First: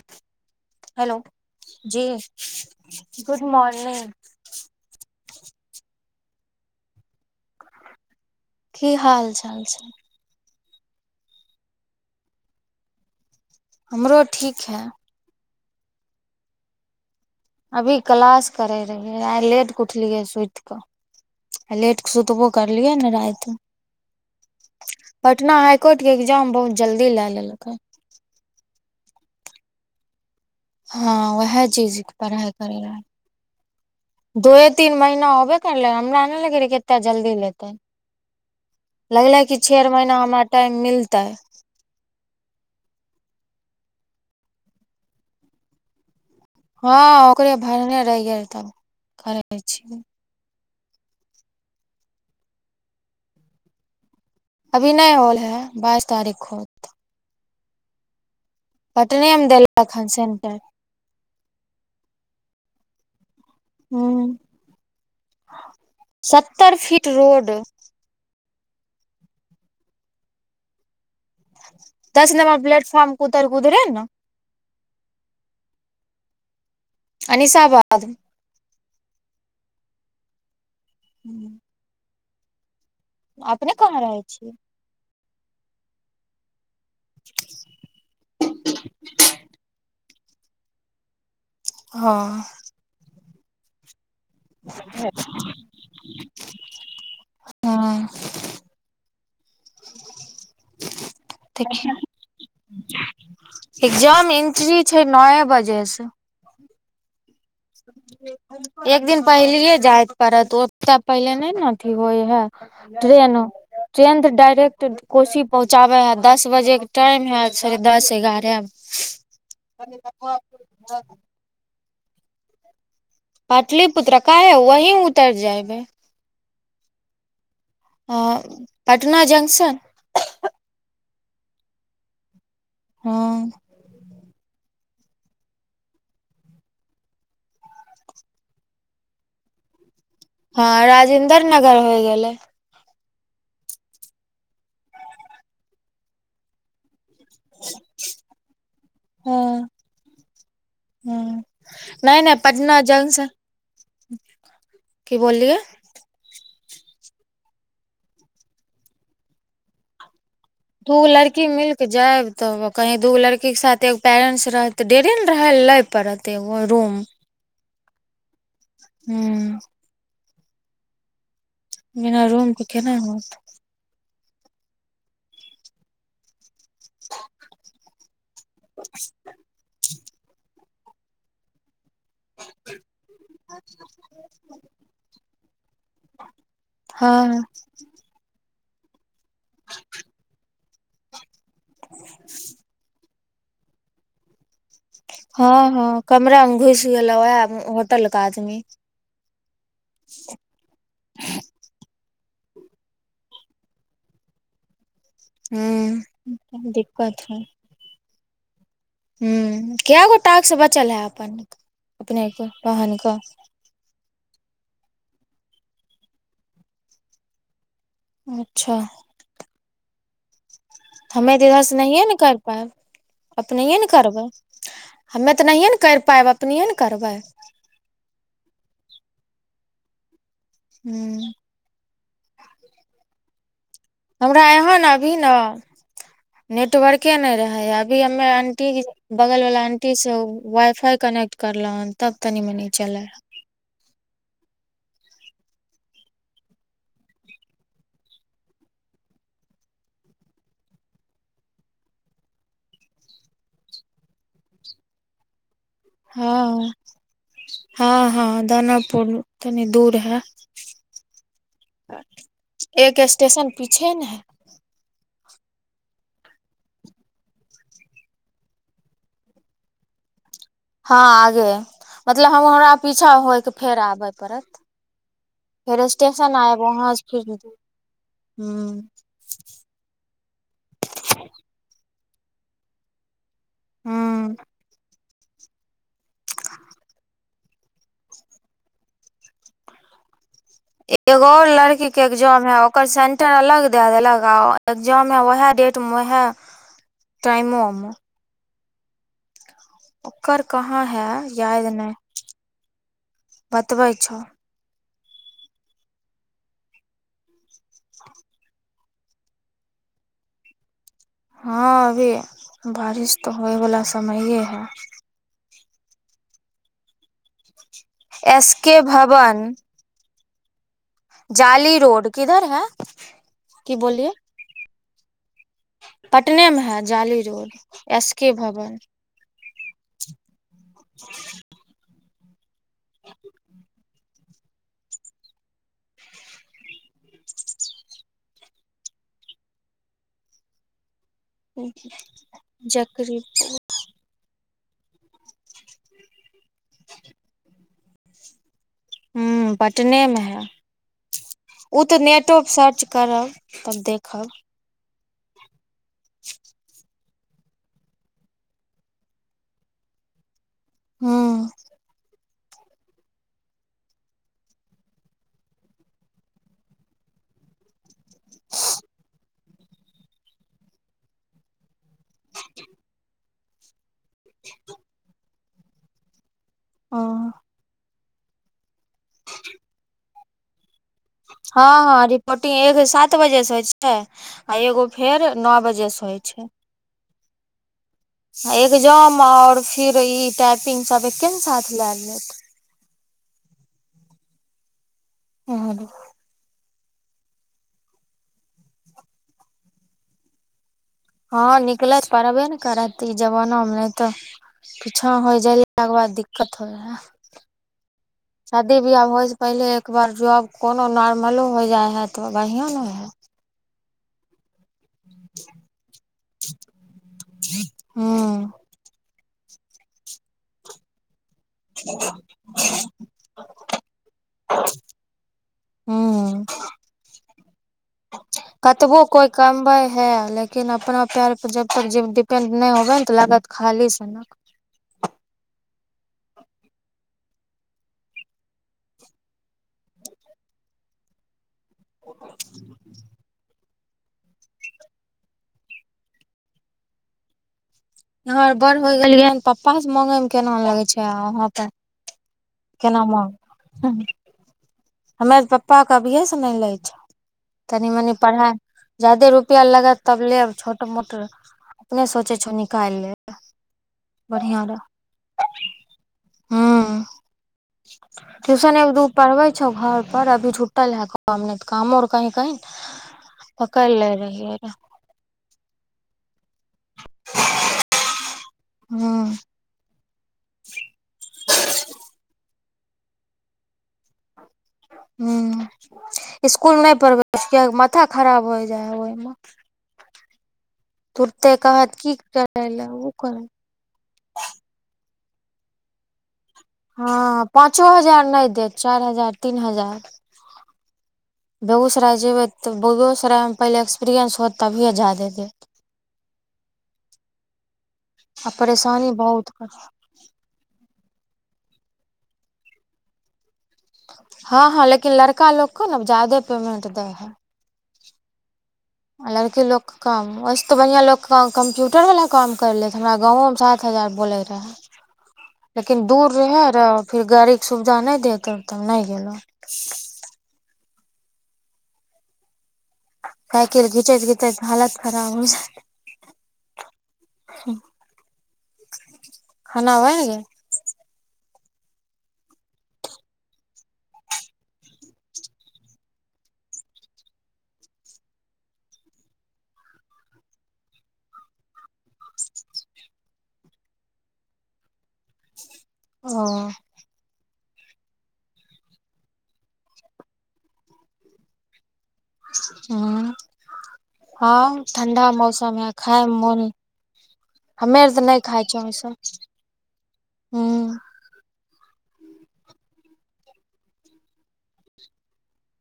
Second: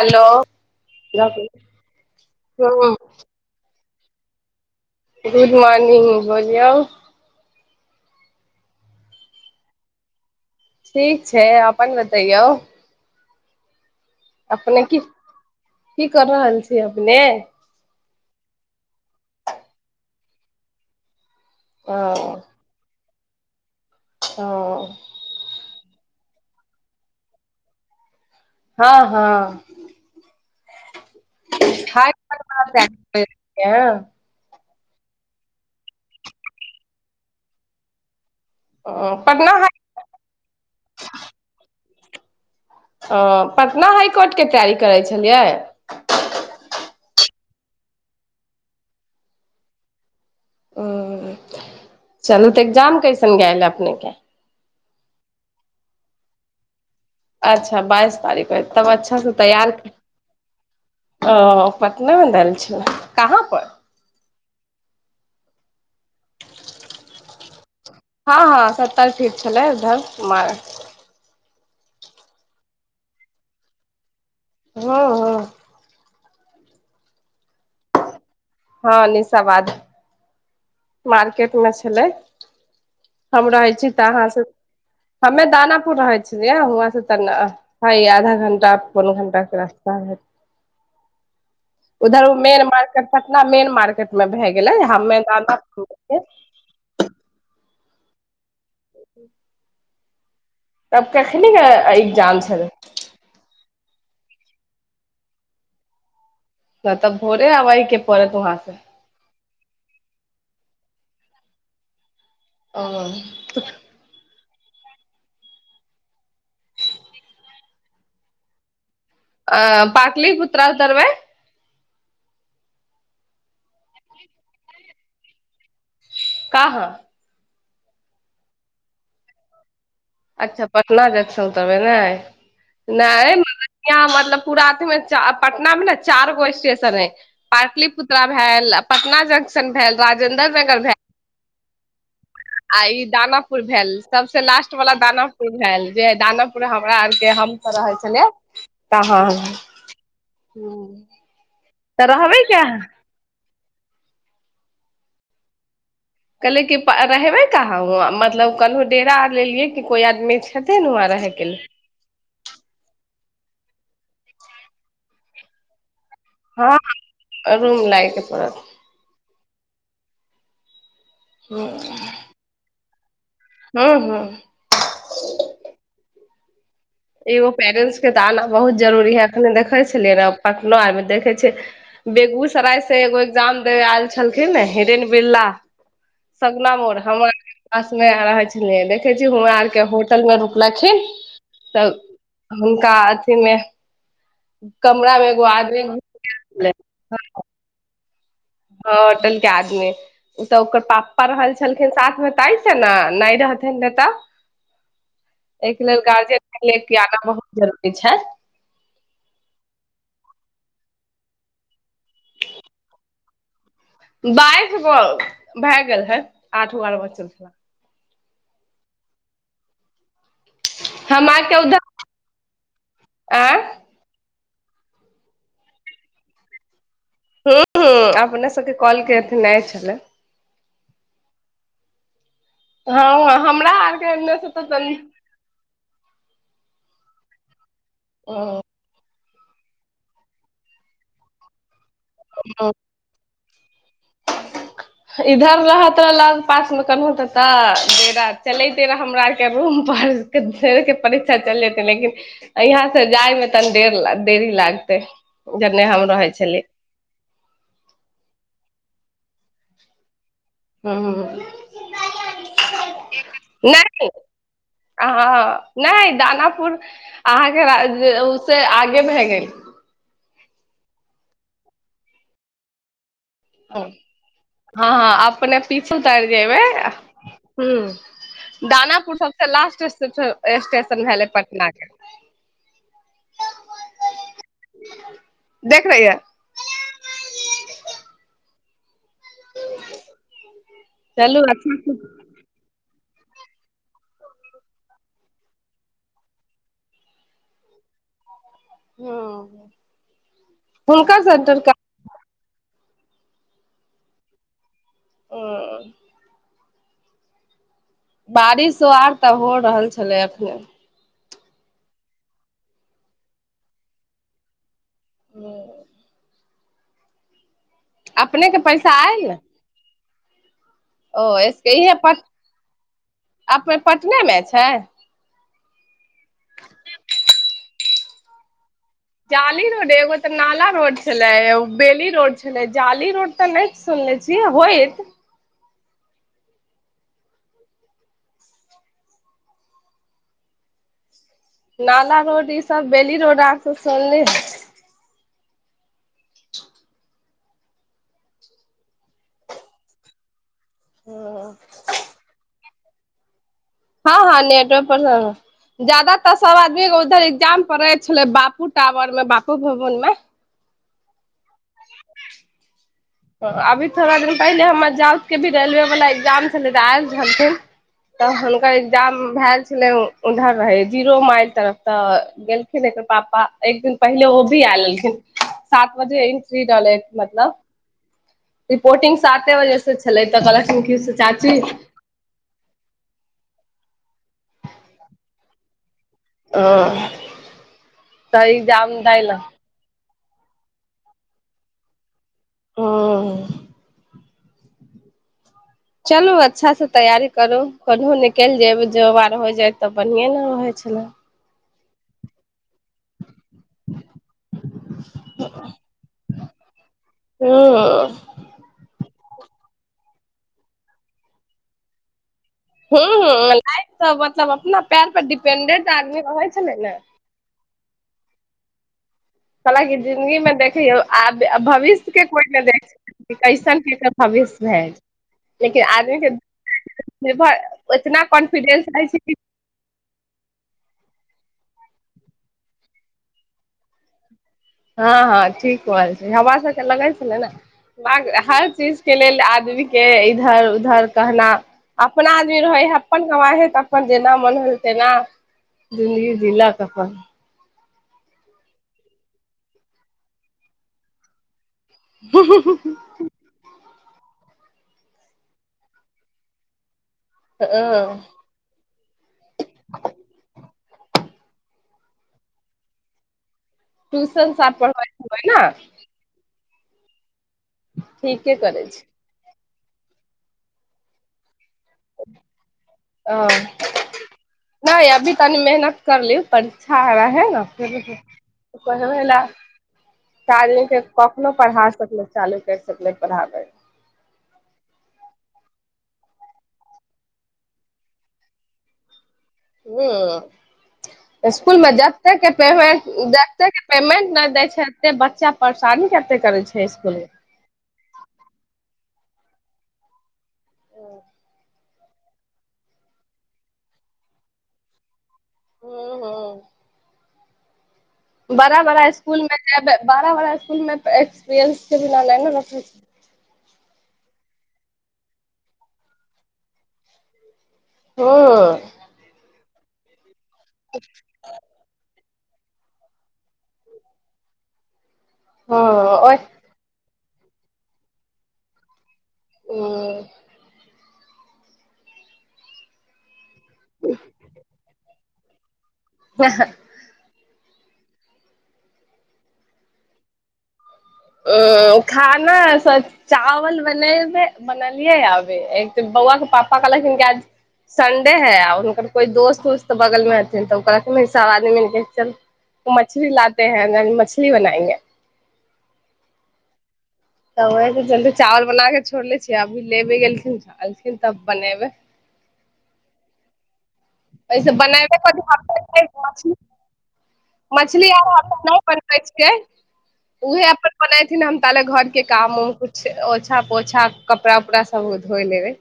Hello! Hello [unintelligible] जी ह good morning [unintelligible] good morning बोलियौ [inaudible] की हाल चाल छै? ठीक छै अपन बतैइयौ? हमरो ठीक है अपने की- की क रहल छी अपने? अभी क्लास करय रहियै आइ लेट क उठलियै सुइत कऽ आ ओ लेट क सुतबो करलियै ने राइत हं पटना हाइ कोर्ट के एग्जाम बहुत जल्दी लए लेलकय। हँ- हँ- हँ वएह चीज हाइ पढ़ाइ करैलय दूए तीन महीना होबे करलै हमरा नहि लगे रह कतेक जल्दी लेतै लगले कि पटना हाइ छेरमहीना हमरा टाइम मिलतै ओ पटना हाइ कोर्टके तैयारी करै छलियै? हँ ओकरे भरने रहियै त करै छीयै ह चलू तऽ एग्जाम कैसन गेल अपने के? अभी नहि होल है बाइस तारीख के होत। अच्छा बाइस तारीख के तब अच्छा स पटने मे तैयार देलक हन सेंटर ओ पटना मे देल छै, कहाँ पर? हूँ सत्तर फीट रोड हां- हां सत्तर फीट छले उधर कुमार दस नमर प्लेटफार्म कुतर कर उधरे न - हां- हां- अनिशावाद हां अनिशाबाद मार्केट मे छलय, हम रहय अपने छी कहाँ त रहै अहाँ सब छियै हमे दानापुर रहे छलये हुआं से तना हा इ आधा घण्टा पौन घण्टा के रास्ता हेत। हँ उधर ऊ main market Patna main market मे भए गेलय, हमें दाना के- हं- [unintelligible] [unintelligible] तब कखनी के एग्गजाम छलय? एक्जाम एंट्री छै नए बजे स जा त भोरे आब एक दिन पहिलेये जाय पड़त ओत पहिले नय ने अथी होइ है ट्रेन ट्रेन त डायरेक्ट कोशी पहुँचाबे है दस बजे के टाइम है साढ़े दस एगारह आ-पाटलिपुत्रा स उतरवय? पाटलिपुत्रा काहे वहीं उतैर जायबे। कहाँ? हां ओ पटना जंक्शन अच्छा पटना जक्शन उतरबे नय, नय हँ मतलब की पूरा अथी मे- पटना मे ने चार गो स्टेशन हय पाटलिपुत्रा भेल, पटना जंक्शन भेल राजेन्द्र नगर हां भेल राजेन्द्र नगर होइ गेलै। आ ई दानापुर भेल, सबसे लास्ट वाला दानापुर भेल, जे दानापुर हमरा के हम त रहल छलियै तहाँ हूँ, तऽ नै नै रहबै क्या पटना जंक्शन जंक्शन। की बोललियै? कहलियै कि रहबे कहां मतलब कलहु डेरा आर लेलिये कि कोइ आदमी छथिन दू हुआँ रहैके लड़की लेल मिल जाएब त कहीं दूगो लड़की के साथ ऐगो पैरेन्ट्स रहत त डेरे ने रहे ला पड़त ऐगो हँ रूम। रूम लायके पड़त। हूँ। हां। बिना रूम के केना होयत। हूँ हूँ। एगो पैरेंट्स के त आना बहुत जरूरी है ऐखन देखे छलिये ने कखनो आर मे देखे छै। बेगूसराय से एगो एग्जाम दे आयल छलखिन ने हिरेन बिड़ला सपना मोड़, हमर हँ पास मे रहे छले, देखे छी हमरा आर के होटल मे रुकलखिन। त हुनका अथि मे कमरा मे एगो हा आदमी हा कमरा मे घुस गेल होटल के आदमी हां होटल के आदमी। इ सबके ओकर पापा रहल छलखिन साथमे तइ से ने नहि रहथिन ने तब। ह एहि के लेल गार्जियन के ल लेल कि आाना दिक्कत बहुत जरूरी छै। हूँ कए गो टास्क बचल है अपन अपनेके बहनकऽ। बाइस गो भए गेल हे आठ गो आर बचल छै। अच्छा। हम हमे तऽ अहाँके इधर से उधर नहिए ने कर पायब आ अपनहिए ह ने। करबै, हमे तऽ नहिए ने करि पायब अपनहिये ने करबै। हूँ हूँ अपने सबके कॉल के अथि नहि छलै। हूँ। हँ हमरा आर। हमरा यहाँ ने अभी ने नेटवर्के नहि रहै अभी हमे आंटी। बगल वला आंटी से वाई फाई कनेक्ट करलो हन तब तनी मनी चलल ह। [inaudible] इधर रहत रह लग पास मे कने तऽ डेरा चलैऐते रह हमरा आर के रूम पर। धरि के परीक्षा चल जेतै लेकिन। यहाँ से जायमे तनि देर देरी लगतै। ओकरा नहाय मे। हँ हँ हँ दानापुर तनी दूर है। ह एक स्टेशन पीछे ने है। आँ हँ नहि दानापुर। अहाँके से आगे भए गेल। हँ आगे हय, मतलब हम हमरा पीछा होके। हँ हँ अपने फेर पीछु उतर स्टेशन आयब जेबै, वहाँ से फिर हुं। हूँ दानापुर सबसे लास्ट स्टेशन भेलै पटना के। हूँ देख रही है। [unintelligible] एगो चलू अउर अच्छा लड़की के एग्जाम है ओकर सेंटर अलग दे देलक आ एग्जाम ओहे डेट मे ओहे। टाइमो मऽ हूँ। ओकर कहाँ है याद नहि बतबै छ। हूँ। बारिशो आर तऽ हो रहल छलै अखने। हँ अभी बारिश तऽ होइवला समये है। हूँ। [unintelligible] अपने एस के पैसा आयल ने भवन। ओ एस जाली केहे रोड अपन किधर है की अपने बोलिए पटनेमे छै। पटनेमे हइ जाली रोड एस के भवन। जाली रोड एगो तऽ नाला रोड छलै एगो बेली रोड छलै जाली रोड तऽ नहि। सुनने छी होयत। नाला रोड ई सब बेली जकरी रोड आर सब सुनलीहे। हूँ पटनेमे है ह ओ तऽ नेटो पर सर्च करब। तब हँ देखब हँ नेटवर्क पर जादा तऽ सब आदमी। इधर एग्जाम पड़े छले बापू टावर मे बापू भवन में। हूँ। [unintelligible] अभी थोड़ा दिन पहिले हमर जाउत के भी रेलवे वला एग्जाम छलै तऽ आयल छलथिन। तऽ हुनकर एग्जाम भेल छलै उधर रहै जीरो माइल तरफ तऽ गेल। पाप्पा एक दिन पहिले ओ भी आय लेलखिन सात बजे इंट्री ओ रहलै मतलब रिपोर्टिंग साते बजे से छलै तऽ कलेक्शन क्य हँ हँ। मीटिंग एक सात बजेसँ होइ छै आ एगो फेर नौ बजेसँ होइ छै, हँ। एग्जाम आओर फिर ई टाइपिंग सभ एके ने साथ लए लेत। ह। ह। चलू अच्छासँ तैयारी करू कोनहु निकलि जेबै जँ आर हो जाए तऽ बढ़ियैने रहइ छलै। हँ, निकलत परबै ने करत। तऽ ई जमानामे नहि तऽ पीछाँ होइ जेलाके बाद दिक्कत होइ हइ, ह। शादी बियाह होइ से पहिले एक बार जब कोनो नॉर्मलो हो जाइ हइ तऽ बढयाँ- ह हं लाइ त मतलब अपना पैर पर डिपेंडेंट आदमी रहै छै ने ने हँ। सला के जिंदगी मैं देखियो आब भविष्य के कोइयो ने देखलकै कइसन के त भविष्य भेल लेकिन आदमीके हूँ निर्भर इतना कॉन्फिडेन्स रहै छै, की हैं, लेकिन अपना पैर पर जबतक जे डिपेंड नहि होबैन तऽ लागत खाली सनक। हँ-हँ, ठीक रहल छै हवा सब त लगै छलै ने बाग हर चीज के लेल आदमी के इधर उधर कहना अपना आदमी रहै हैय, अपन कवाइ हइ, तऽ अपन जेना मन होल तेना जिन्दगी जिलक अपन। हर बड़ होय गेलियै हैं, पप्पा स मांगऽ मे केना लगै छै आब हुआं पे हु-हु-हु। केना मांग, हं हमर पप्पा क अभिये से नहि लै छै। ह तनी मनी परहाइ जादे रुपआ लागत तब लेब छोट मोट अपने सोचे छौ निकालि ले। ट्यूशन साथ परहबै [unintelligible] न। हुम्म, ठीके टूशन करै एक दू छै पढ़बै छौ घर पर, अभी झुट्टल है [unintelligible] कामों कहीं कहीं, ह पकैड़ ले रहियै। नहि अभी तनी मेहनत करलीव, परीक्षा है रहे न? परहवैइ हूँ लैऽ ताली के कखनो पढ़ा सकलै चालू कर सकले पढ़ाबे हम्म, इस्कुल नहि पढ़बै, किए माथा खराब भ जाइ हैइ ओहिमे हम्म, तुरते इस्कुल मे कहत की जते के करै ले पेंमेंट ओ करै जते के पेमेंट नहि देय छै, ओते बच्चा परेशानी कते करे छै इसकुल मे? हँ पाँचो हजार नहि देत, चारि हजार तीन हजार बेगूसराय जेबय तऽ, बेगूसरायमे पहिले एक्सपीरियेन्स होत तभिए जाय देत हूं-हूं। आ बड़ा बड़ा परेशानी इस्कुल बहुत कर में, बड़ा बड़ा इस्कुल में एक्सपीरियंस के बिना नै न राखै हँ-हँ, लेकिन लड़का लोक के न जादे पेमेन्ट दै हइ। हुंम्म। आ लड़की लोकके कम, वैसऽ तऽ बढ़िआँ लोक कम्प्यूटर वला काम करि लैत। हमरा गाँवोमे सात हजार बोलै रहाऽ। लेकिन दूर हूँ रहे र फिर गाड़ी के सुविधा नहि देत तब नहि गेलौं हुम्म। साइकिल घीचैत घीचैत हालत खराब हो जैत। हऽ-हैऽ खाना बैन गेल? अऽ खाना स चावल बनेबे बनलियै आबै, एक तऽ बौआके पापा कहलखिन आज संडे है, आ हुनकर कोइ दोस्त उस्त बगलमे हथिन तऽ ओ कहलखिन सब आदमी मिलके चल, मछली लाते हैं मछली बनाएंगे। हॅं। तऽ ओहि के चलते चावल बना के छोड़ले छियै, अभी लेबे गेलखिन एलथिन तब बनेबे। हँ। अई स हँ बनैएबे ठण्डा कथी मौसम है [unintelligible] खायमे मछली? मोन हमे मछली तऽ आर हम खाइ नहि छियै ओसभ बनबै छियै, उहे हूँ अपन बनाइ थिन हम ताले घर के काम-उम, कुछ ओछा पोछा, कपड़ा उपड़ा सब धोई लेबै।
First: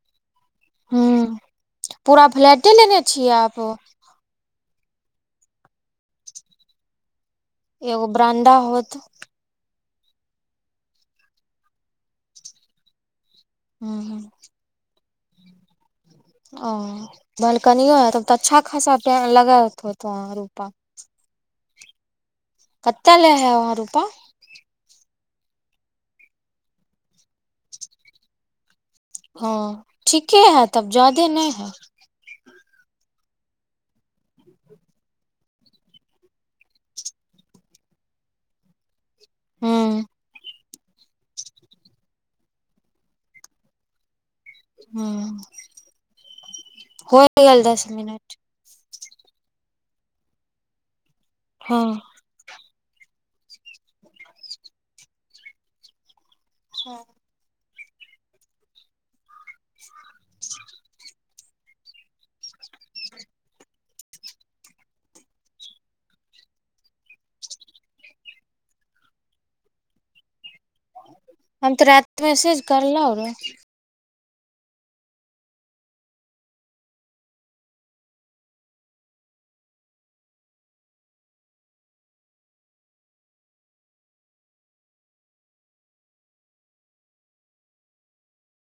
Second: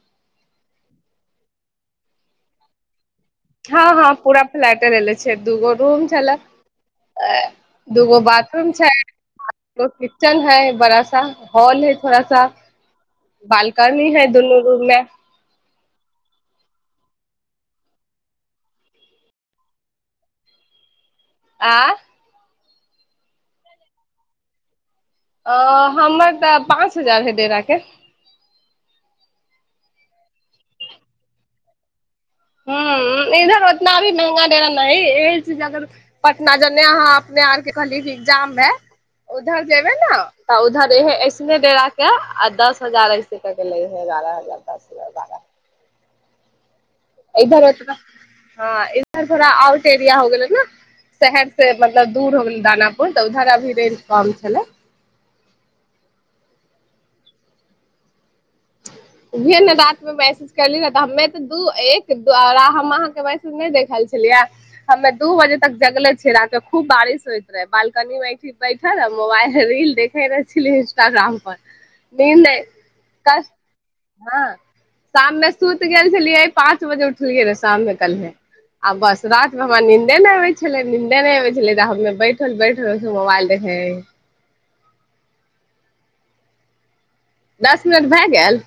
हूँम्म, पुरा फ्लैटे लेने छियै आप? हँ-हँ, पूरा फ्लैटे लेले छीयै, दूगो रूम छलैऽ अ एगो दूगो बरामदा बाथरूम छै, होत आ एगो किचन है बड़ा सा, हॉल है थोड़ा सा। हूँ बालकनी हूँ है दुनू रूम में। ओ बालकनियो है, तब तऽ अच्छा खासा पए लगैत होतै रूपा। आँए। कते ले है वहाँ रूपा। अ हमर तऽ पाँच हजार हय डेराके। हँ ठीके हऽ तब जादे नहि हऽ। हूँ, इधर उतना भी महंगा डेरा नहि, एहि से जाकर। पटना जने अहाँ अपने आर के कहलिय एगजाम में, उधर जेबे हूँ नऽ। तऽ उधर एहे ऐसने डेरा के आ दस हजार ऐसे कऽ के लै हे, एगारह हजार। दस हजार हूँ। बारह हो इधर गेल दस ओतना, मिनट हँ इधर थोड़ा आउट एरिया हो गेलै ने शहर से हँ मतलब। दूर हो गेलै दानापुर तऽ उधर अभी रेन्ट कम छलै। हँ। उहे न रात में मैसेज कैली न तऽ हम्मे। दू-एक द्वारा हम अहाँके मैसज नहि देखल छलियै। हमे दू बजे तक जगले छीय रात में, खूब बारिश होइत रहे बालकनी में। बैठल आ मोबाइल रील देखे रहे। इन्स्टाग्राम पर, हम तऽ राति इ नहि। मैसेज करलौ रे हँ शाम में सुइत गेल छलियै, पाँच बजे उठलियै रह शाम में कल्हे। आ बस रात में हमरा नीन्दे नहि होय छलै, नीन्दे नहि होय छलै, त हमे बैठल बैठ। मोबइल देखे है। दस मिनट भए गेल।